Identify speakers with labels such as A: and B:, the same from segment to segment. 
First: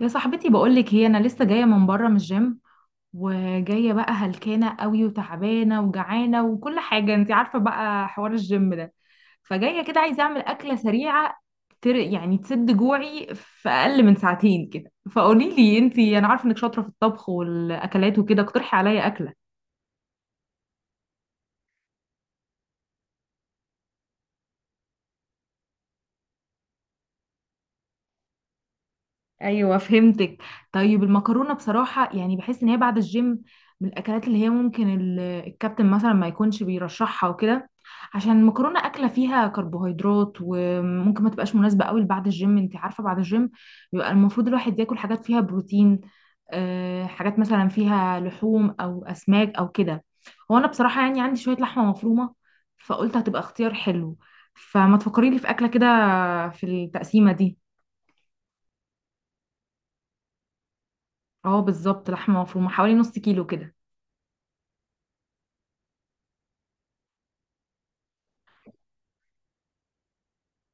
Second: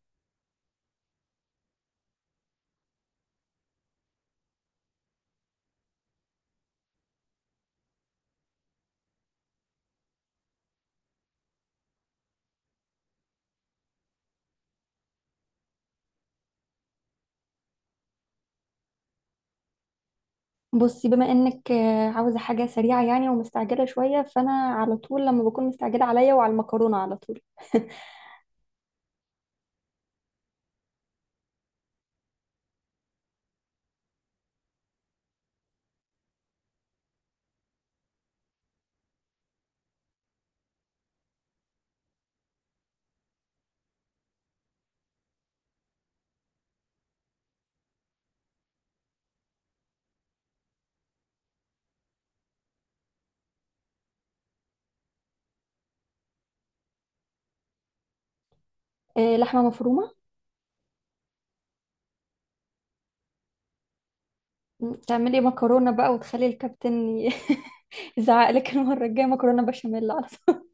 A: يا صاحبتي بقولك هي انا لسه جايه من بره من الجيم، وجايه بقى هلكانه قوي وتعبانه وجعانه وكل حاجه انت عارفه بقى حوار الجيم ده. فجايه كده عايزه اعمل اكله سريعه يعني تسد جوعي في اقل من ساعتين كده. فقولي لي انت، انا عارفه انك شاطره في الطبخ والاكلات وكده، اقترحي عليا اكله.
B: بصي بما انك عاوزه حاجه سريعه يعني ومستعجله شويه، فانا على طول لما بكون مستعجله عليا وعلى المكرونه على طول.
A: ايوه، فهمتك. طيب المكرونه بصراحه يعني بحس ان هي بعد الجيم من الاكلات اللي هي ممكن الكابتن مثلا ما يكونش بيرشحها وكده، عشان المكرونه اكله فيها كربوهيدرات وممكن ما تبقاش مناسبه قوي بعد الجيم. انت عارفه بعد الجيم بيبقى المفروض الواحد ياكل حاجات فيها بروتين. حاجات مثلا فيها لحوم او اسماك او كده. هو انا بصراحه يعني عندي شويه لحمه مفرومه، فقلت هتبقى اختيار حلو، فما تفكري لي في اكله كده في التقسيمه دي.
B: لحمه مفرومه؟
A: اه بالظبط، لحمه مفرومه حوالي نص كيلو كده.
B: تعملي مكرونه بقى وتخلي الكابتن يزعق لك المره الجايه. مكرونه بشاميل على طول.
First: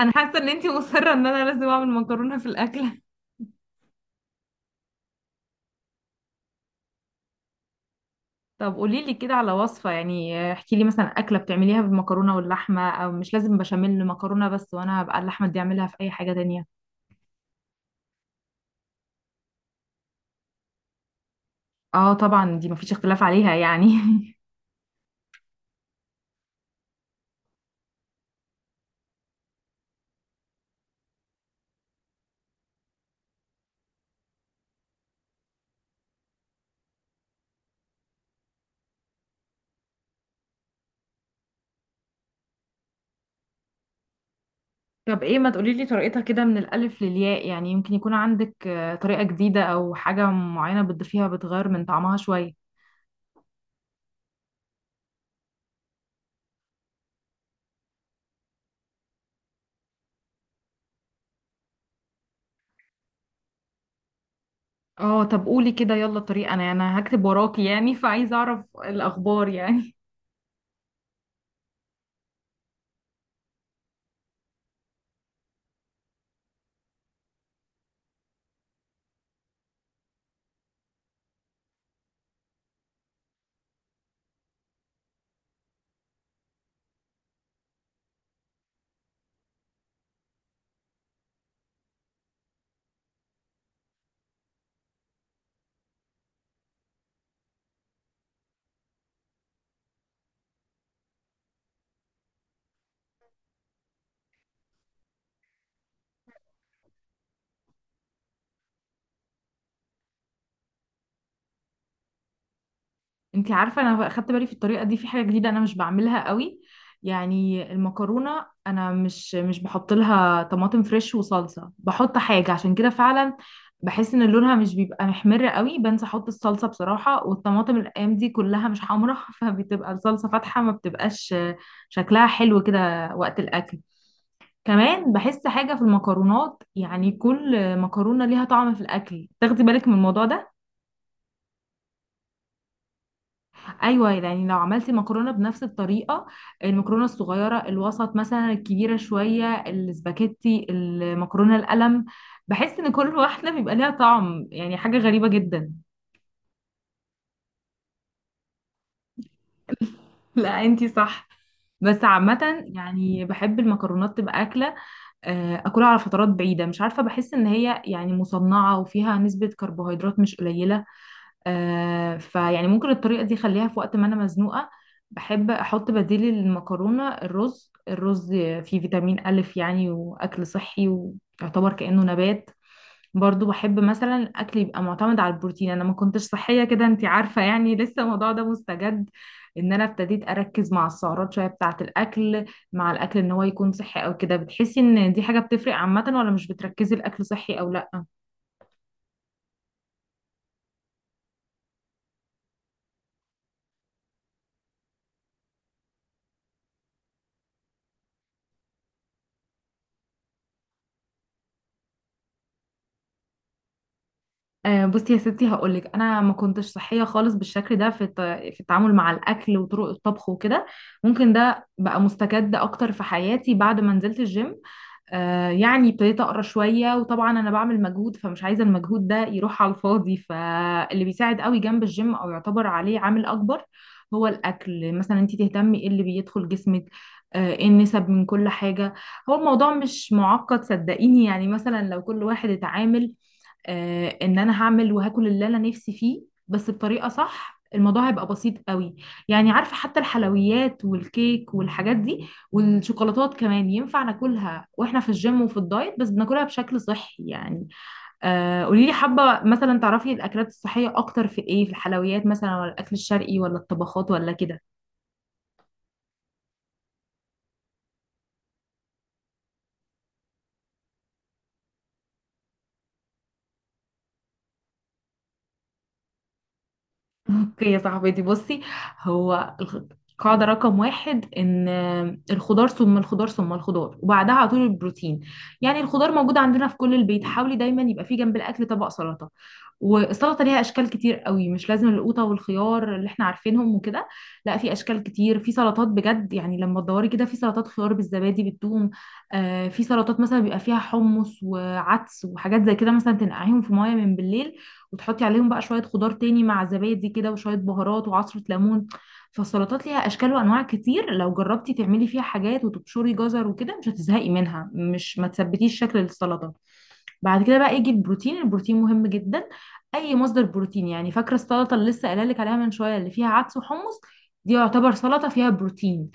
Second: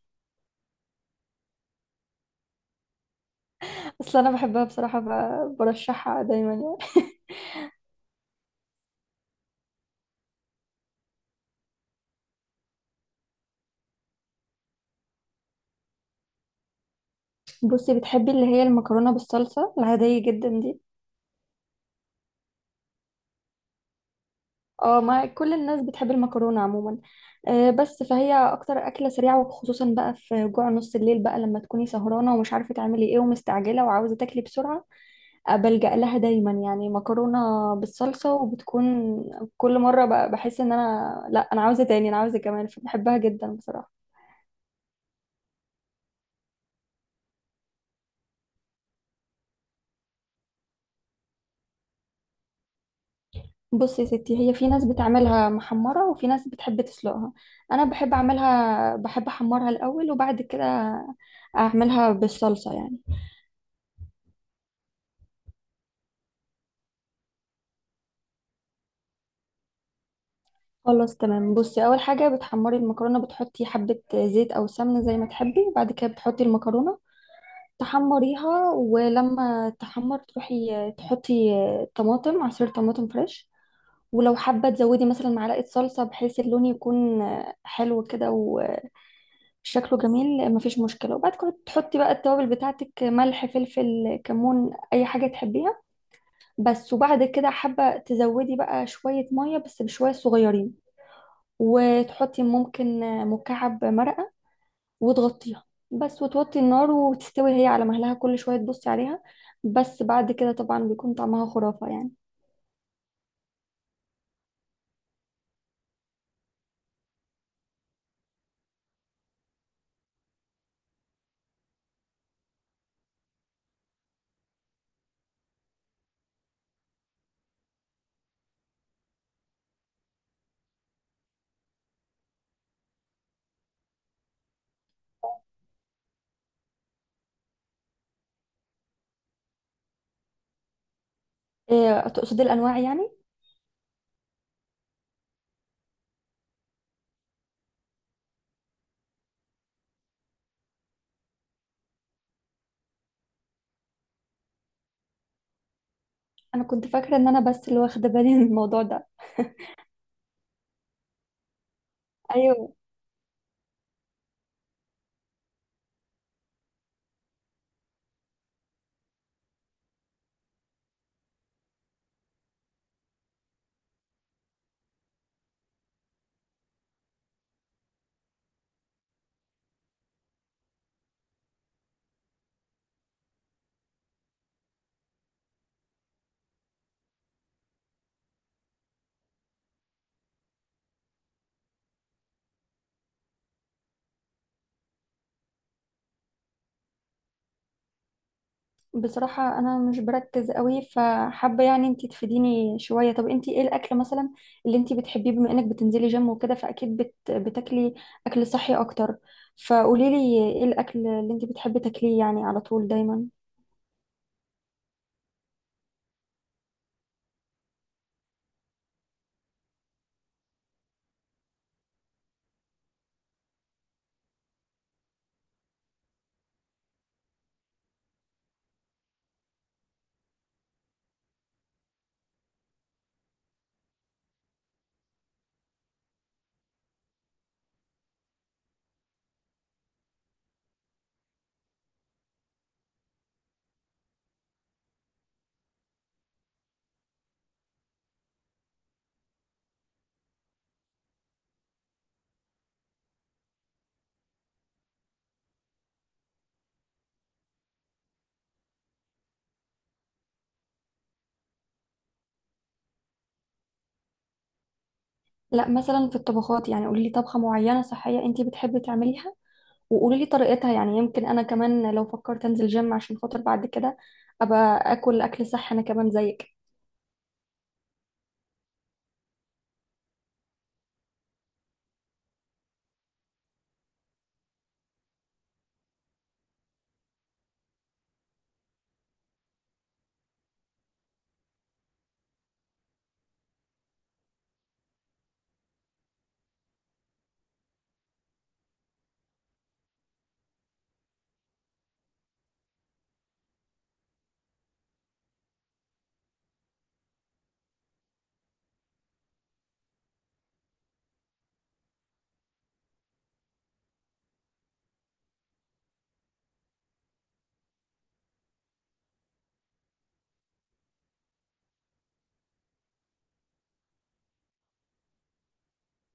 A: انا حاسه ان انتي مصره ان انا لازم اعمل مكرونه في الاكله.
B: اصل انا بحبها بصراحه، برشحها دايما يعني.
A: طب قولي لي كده على وصفه، يعني احكي لي مثلا اكله بتعمليها بالمكرونه واللحمه، او مش لازم بشاميل مكرونه بس، وانا هبقى اللحمه دي اعملها في اي حاجه تانية.
B: بصي، بتحبي اللي هي المكرونه بالصلصه العاديه جدا دي.
A: اه طبعا دي مفيش اختلاف عليها يعني.
B: اه، ما كل الناس بتحب المكرونة عموما. بس فهي اكتر اكلة سريعة، وخصوصا بقى في جوع نص الليل بقى لما تكوني سهرانة ومش عارفة تعملي ايه ومستعجلة وعاوزة تاكلي بسرعة. بلجأ لها دايما يعني. مكرونة بالصلصة. وبتكون كل مرة بقى بحس ان انا لا، انا عاوزة تاني، انا عاوزة كمان، فبحبها جدا بصراحة.
A: طب ايه، ما تقولي لي طريقتها كده من الالف للياء، يعني يمكن يكون عندك طريقه جديده او حاجه معينه بتضيفيها بتغير من طعمها شويه.
B: بصي يا ستي، هي في ناس بتعملها محمرة وفي ناس بتحب تسلقها. انا بحب اعملها، بحب احمرها الاول وبعد كده اعملها بالصلصة يعني.
A: اه طب قولي كده يلا الطريقه، انا هكتب وراكي يعني، فعايزه اعرف الاخبار يعني.
B: خلاص تمام، بصي، اول حاجه بتحمري المكرونه، بتحطي حبه زيت او سمنه زي ما تحبي، بعد كده بتحطي المكرونه تحمريها، ولما تحمر تروحي تحطي طماطم، عصير طماطم فريش. ولو حابه تزودي مثلا معلقه صلصه بحيث اللون يكون حلو كده وشكله جميل، مفيش مشكله. وبعد كده تحطي بقى التوابل بتاعتك، ملح فلفل كمون اي حاجه تحبيها. بس. وبعد كده حابه تزودي بقى شويه ميه، بس بشويه صغيرين، وتحطي ممكن مكعب مرقة وتغطيها. بس وتوطي النار وتستوي هي على مهلها، كل شوية تبصي عليها. بس بعد كده طبعا بيكون طعمها خرافة يعني.
A: انت عارفه انا اخدت بالي في الطريقه دي في حاجه جديده انا مش بعملها قوي. يعني المكرونه انا مش بحط لها طماطم فريش وصلصه، بحط حاجه. عشان كده فعلا بحس ان لونها مش بيبقى محمر قوي، بنسى احط الصلصه بصراحه، والطماطم الايام دي كلها مش حمراء. فبتبقى الصلصه فاتحه ما بتبقاش شكلها حلو كده وقت الاكل. كمان بحس حاجه في المكرونات، يعني كل مكرونه ليها طعم في الاكل. تاخدي بالك من الموضوع ده؟
B: إيه، تقصدي الأنواع يعني؟
A: ايوه، يعني لو عملتي مكرونه بنفس الطريقه، المكرونه الصغيره، الوسط مثلا، الكبيره شويه، السباكيتي، المكرونه القلم، بحس ان كل واحده بيبقى ليها طعم، يعني حاجه غريبه جدا.
B: أنا كنت فاكرة إن أنا بس اللي واخدة بالي من الموضوع ده.
A: لا انتي صح. بس عامه
B: أيوه.
A: يعني بحب المكرونات تبقى اكله اكلها على فترات بعيده. مش عارفه، بحس ان هي يعني مصنعه وفيها نسبه كربوهيدرات مش قليله. آه، فيعني ممكن الطريقة دي خليها في وقت ما أنا مزنوقة. بحب أحط بديل المكرونة الرز. الرز فيه فيتامين ألف يعني، وأكل صحي، ويعتبر كأنه نبات. برضو بحب مثلا الأكل يبقى معتمد على البروتين. أنا ما كنتش صحية كده، أنتي عارفة يعني. لسه الموضوع ده مستجد، إن أنا ابتديت أركز مع السعرات شوية بتاعة الأكل. مع الأكل إن هو يكون صحي أو كده، بتحسي إن دي حاجة بتفرق عامة، ولا مش بتركزي الأكل صحي أو لأ؟
B: بصراحة أنا مش بركز قوي، فحابة يعني أنتي تفيديني شوية. طب أنتي إيه الأكل مثلا اللي أنتي بتحبيه، بما إنك بتنزلي جيم وكده فأكيد بتاكلي أكل صحي أكتر. فقوليلي إيه الأكل اللي أنتي بتحبي تاكليه يعني على طول دايما.
A: بصي يا ستي هقولك، انا ما كنتش صحيه خالص بالشكل ده في في التعامل مع الاكل وطرق الطبخ وكده. ممكن ده بقى مستجد اكتر في حياتي بعد ما نزلت الجيم. يعني ابتديت اقرا شويه، وطبعا انا بعمل مجهود فمش عايزه المجهود ده يروح على الفاضي. فاللي بيساعد قوي جنب الجيم او يعتبر عليه عامل اكبر هو الاكل. مثلا انت تهتمي ايه اللي بيدخل جسمك، ايه النسب من كل حاجه. هو الموضوع مش معقد صدقيني، يعني مثلا لو كل واحد اتعامل ان انا هعمل وهاكل اللي انا نفسي فيه بس بطريقه صح، الموضوع هيبقى بسيط قوي. يعني عارفه حتى الحلويات والكيك والحاجات دي والشوكولاتات كمان ينفع ناكلها واحنا في الجيم وفي الدايت، بس بناكلها بشكل صحي يعني. آه، قولي لي حابه مثلا تعرفي الاكلات الصحيه اكتر في ايه؟ في الحلويات مثلا، ولا الاكل الشرقي، ولا الطبخات، ولا كده؟
B: لا، مثلا في الطبخات، يعني قولي لي طبخة معينة صحية انتي بتحبي تعمليها، وقولي لي طريقتها، يعني يمكن انا كمان لو فكرت انزل جيم عشان خاطر بعد كده ابقى اكل اكل صح انا كمان زيك.
A: اوكي يا صاحبتي بصي. هو الخ- قاعدة رقم واحد ان الخضار ثم الخضار ثم الخضار، وبعدها على طول البروتين. يعني الخضار موجود عندنا في كل البيت، حاولي دايما يبقى في جنب الاكل طبق سلطة. والسلطة ليها اشكال كتير قوي، مش لازم القوطة والخيار اللي احنا عارفينهم وكده. لا، في اشكال كتير في سلطات بجد، يعني لما تدوري كده، في سلطات خيار بالزبادي بالثوم. آه، في سلطات مثلا بيبقى فيها حمص وعدس وحاجات زي كده، مثلا تنقعيهم في مية من بالليل، وتحطي عليهم بقى شوية خضار تاني مع زبادي كده وشوية بهارات وعصرة ليمون. فالسلطات ليها أشكال وأنواع كتير، لو جربتي تعملي فيها حاجات وتبشري جزر وكده مش هتزهقي منها. مش ما تثبتيش شكل السلطة. بعد كده بقى يجي البروتين. البروتين مهم جدا، أي مصدر بروتين يعني. فاكرة السلطة اللي لسه قايلة لك عليها من شوية، اللي فيها عدس وحمص؟ دي يعتبر سلطة فيها بروتين.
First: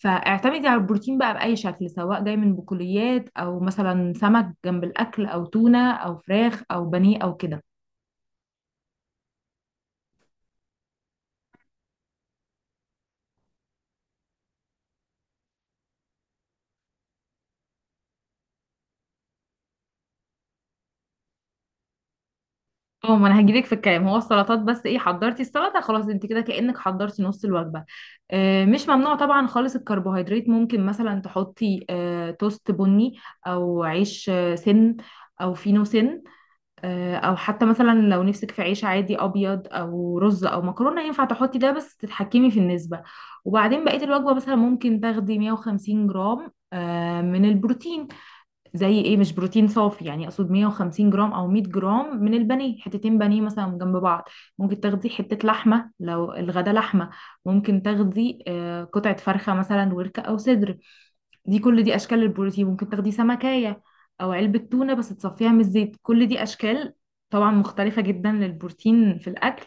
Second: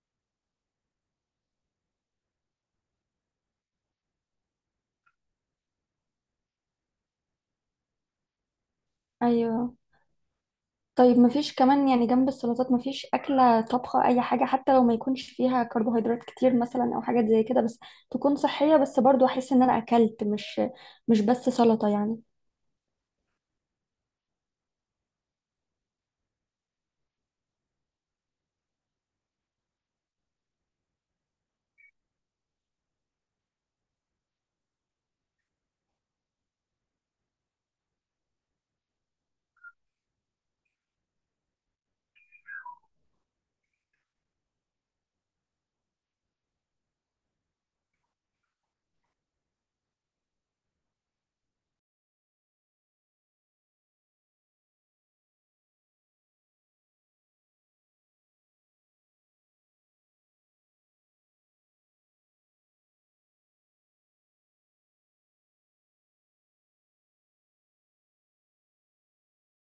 A: فاعتمدي على البروتين بقى بأي شكل، سواء جاي من بقوليات، أو مثلا سمك جنب الأكل، أو تونة، أو فراخ، أو بانيه، أو كده.
B: ايوه. طيب مفيش كمان يعني جنب السلطات مفيش أكلة، طبخة، أي حاجة حتى لو ما يكونش فيها كربوهيدرات كتير مثلا أو حاجات زي كده، بس تكون صحية، بس برضو أحس إن أنا أكلت، مش بس سلطة يعني.
A: اه ما انا هجيلك في الكلام. هو السلطات بس ايه؟ حضرتي السلطه خلاص انت كده كانك حضرتي نص الوجبه. آه، مش ممنوع طبعا خالص الكربوهيدرات، ممكن مثلا تحطي توست بني، او عيش سن، او فينو سن، او حتى مثلا لو نفسك في عيش عادي ابيض او رز او مكرونه، ينفع تحطي ده بس تتحكمي في النسبه. وبعدين بقيه الوجبه مثلا ممكن تاخدي 150 جرام من البروتين. زي ايه؟ مش بروتين صافي يعني، اقصد 150 جرام او 100 جرام من البانيه، حتتين بانيه مثلا جنب بعض. ممكن تاخدي حتة لحمة لو الغدا لحمة، ممكن تاخدي قطعة فرخة مثلا وركة او صدر. دي كل دي اشكال البروتين. ممكن تاخدي سمكية او علبة تونة بس تصفيها من الزيت، كل دي اشكال طبعا مختلفة جدا للبروتين في الاكل.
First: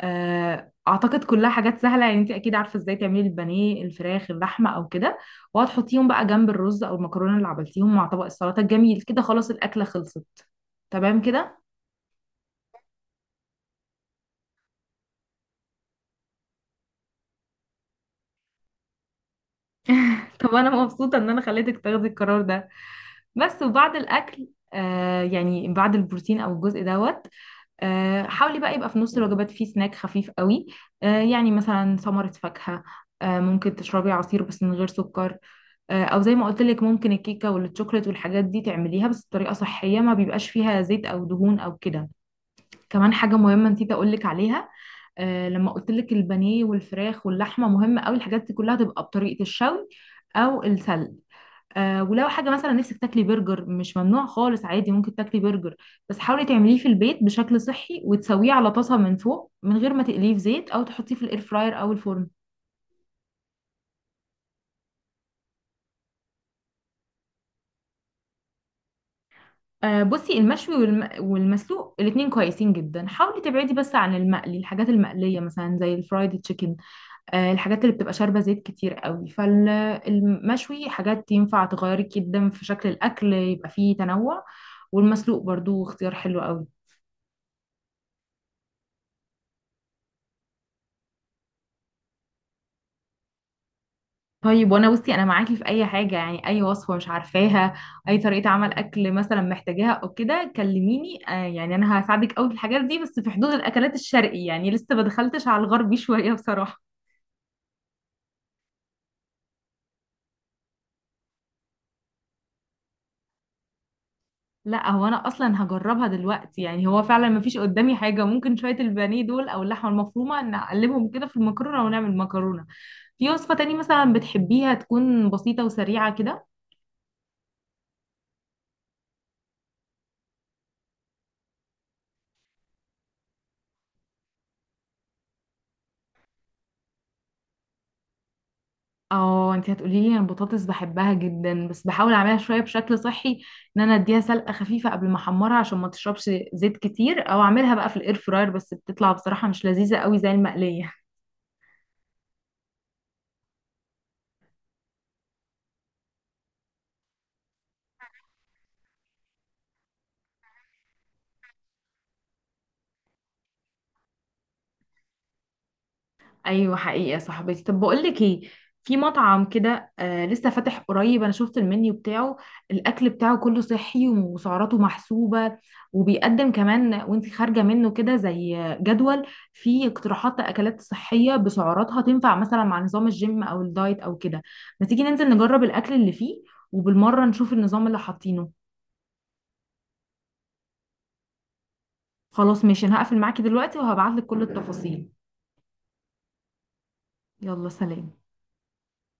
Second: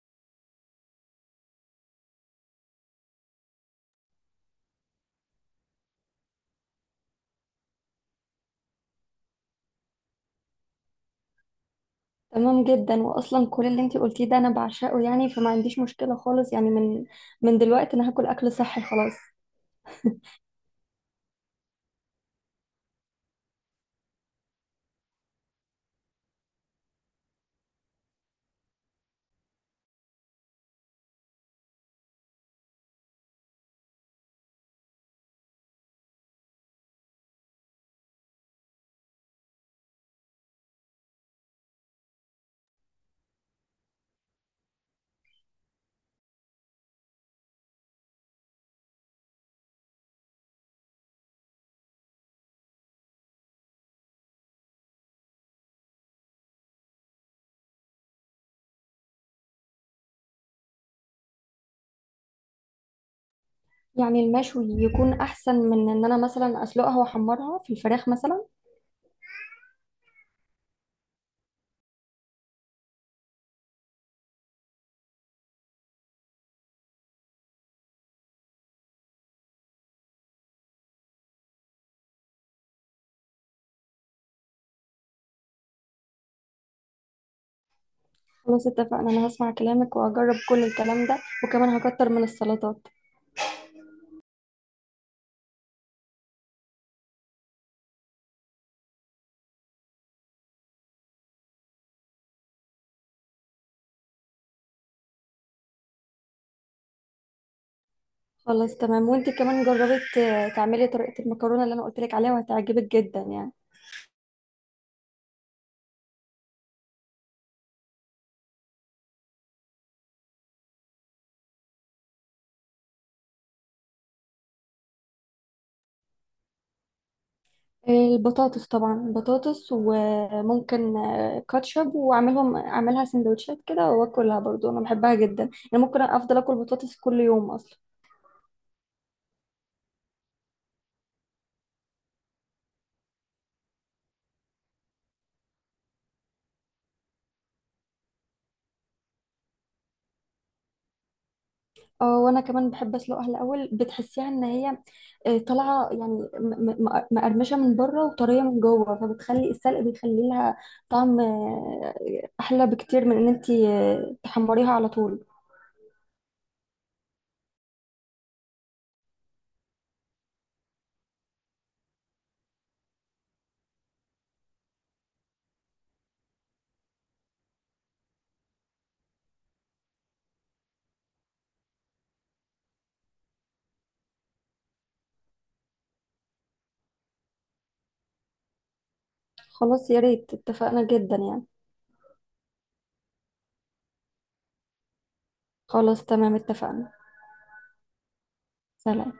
A: اعتقد كلها حاجات سهله، يعني انت اكيد عارفه ازاي تعملي البانيه الفراخ اللحمه او كده، وهتحطيهم بقى جنب الرز او المكرونه اللي عملتيهم مع طبق السلطه الجميل كده. خلاص الاكله خلصت، تمام كده.
B: تمام جدا، واصلا كل اللي انتي قلتيه ده انا بعشقه يعني، فما عنديش مشكله خالص يعني. من دلوقتي انا هاكل اكل صحي خلاص.
A: طب انا مبسوطه ان انا خليتك تاخدي القرار ده. بس وبعد الاكل، يعني بعد البروتين او الجزء دوت، حاولي بقى يبقى في نص الوجبات فيه سناك خفيف قوي. يعني مثلا ثمره فاكهه، ممكن تشربي عصير بس من غير سكر، او زي ما قلت لك ممكن الكيكه والشوكليت والحاجات دي تعمليها بس بطريقه صحيه ما بيبقاش فيها زيت او دهون او كده. كمان حاجه مهمه نسيت اقول لك عليها. لما قلت لك البانيه والفراخ واللحمه، مهمه قوي الحاجات دي كلها تبقى بطريقه الشوي او السلق. ولو حاجه مثلا نفسك تاكلي برجر، مش ممنوع خالص، عادي ممكن تاكلي برجر، بس حاولي تعمليه في البيت بشكل صحي، وتسويه على طاسه من فوق من غير ما تقليه في زيت، او تحطيه في الاير فراير او الفرن.
B: يعني المشوي يكون احسن من ان انا مثلا اسلقها واحمرها في الفراخ مثلا؟
A: بصي المشوي والمسلوق الاتنين كويسين جدا. حاولي تبعدي بس عن المقلي، الحاجات المقلية مثلا زي الفرايد تشيكن، الحاجات اللي بتبقى شاربة زيت كتير قوي. فالمشوي حاجات ينفع تغيري جدا في شكل الأكل يبقى فيه تنوع، والمسلوق برضو اختيار حلو قوي.
B: خلاص اتفقنا، انا هسمع كلامك وهجرب كل الكلام ده، وكمان هكتر من السلطات.
A: طيب وانا بصي انا معاكي في اي حاجة يعني، اي وصفة مش عارفاها، اي طريقة عمل اكل مثلا محتاجاها او كده، كلميني. يعني انا هساعدك قوي في الحاجات دي، بس في حدود الاكلات الشرقي يعني، لسه ما دخلتش على الغربي شوية بصراحة.
B: خلاص تمام. وانتي كمان جربت تعملي طريقه المكرونه اللي انا قلت لك عليها، وهتعجبك جدا يعني.
A: لا هو انا اصلا هجربها دلوقتي يعني. هو فعلا ما فيش قدامي حاجه، ممكن شويه البانيه دول او اللحمه المفرومه نقلبهم كده في المكرونه ونعمل مكرونه. في وصفه تاني مثلا بتحبيها تكون بسيطه وسريعه كده؟
B: البطاطس، طبعا بطاطس، وممكن كاتشب، واعملهم اعملها سندوتشات كده واكلها، برضو انا بحبها جدا، انا ممكن افضل اكل بطاطس كل يوم اصلا.
A: اه انت هتقولي لي، انا البطاطس بحبها جدا بس بحاول اعملها شويه بشكل صحي، ان انا اديها سلقه خفيفه قبل ما احمرها عشان ما تشربش زيت كتير، او اعملها بقى في الاير فراير بس بتطلع بصراحه مش لذيذه قوي زي المقليه.
B: اه وانا كمان بحب اسلقها الاول، بتحسيها ان هي طالعه يعني مقرمشه من بره وطريه من جوه، فبتخلي السلق بيخلي لها طعم احلى بكتير من ان انتي تحمريها على طول.
A: ايوه حقيقه صاحبتي. طب بقول لك ايه، في مطعم كده آه لسه فاتح قريب، انا شفت المنيو بتاعه، الاكل بتاعه كله صحي وسعراته محسوبه. وبيقدم كمان وانت خارجه منه كده زي جدول فيه اقتراحات اكلات صحيه بسعراتها تنفع مثلا مع نظام الجيم او الدايت او كده. ما تيجي ننزل نجرب الاكل اللي فيه، وبالمره نشوف النظام اللي حاطينه.
B: خلاص يا ريت، اتفقنا جدا يعني.
A: خلاص ماشي، انا هقفل معاكي دلوقتي وهبعت لك كل التفاصيل.
B: خلاص تمام اتفقنا.
A: يلا سلام.
B: سلام.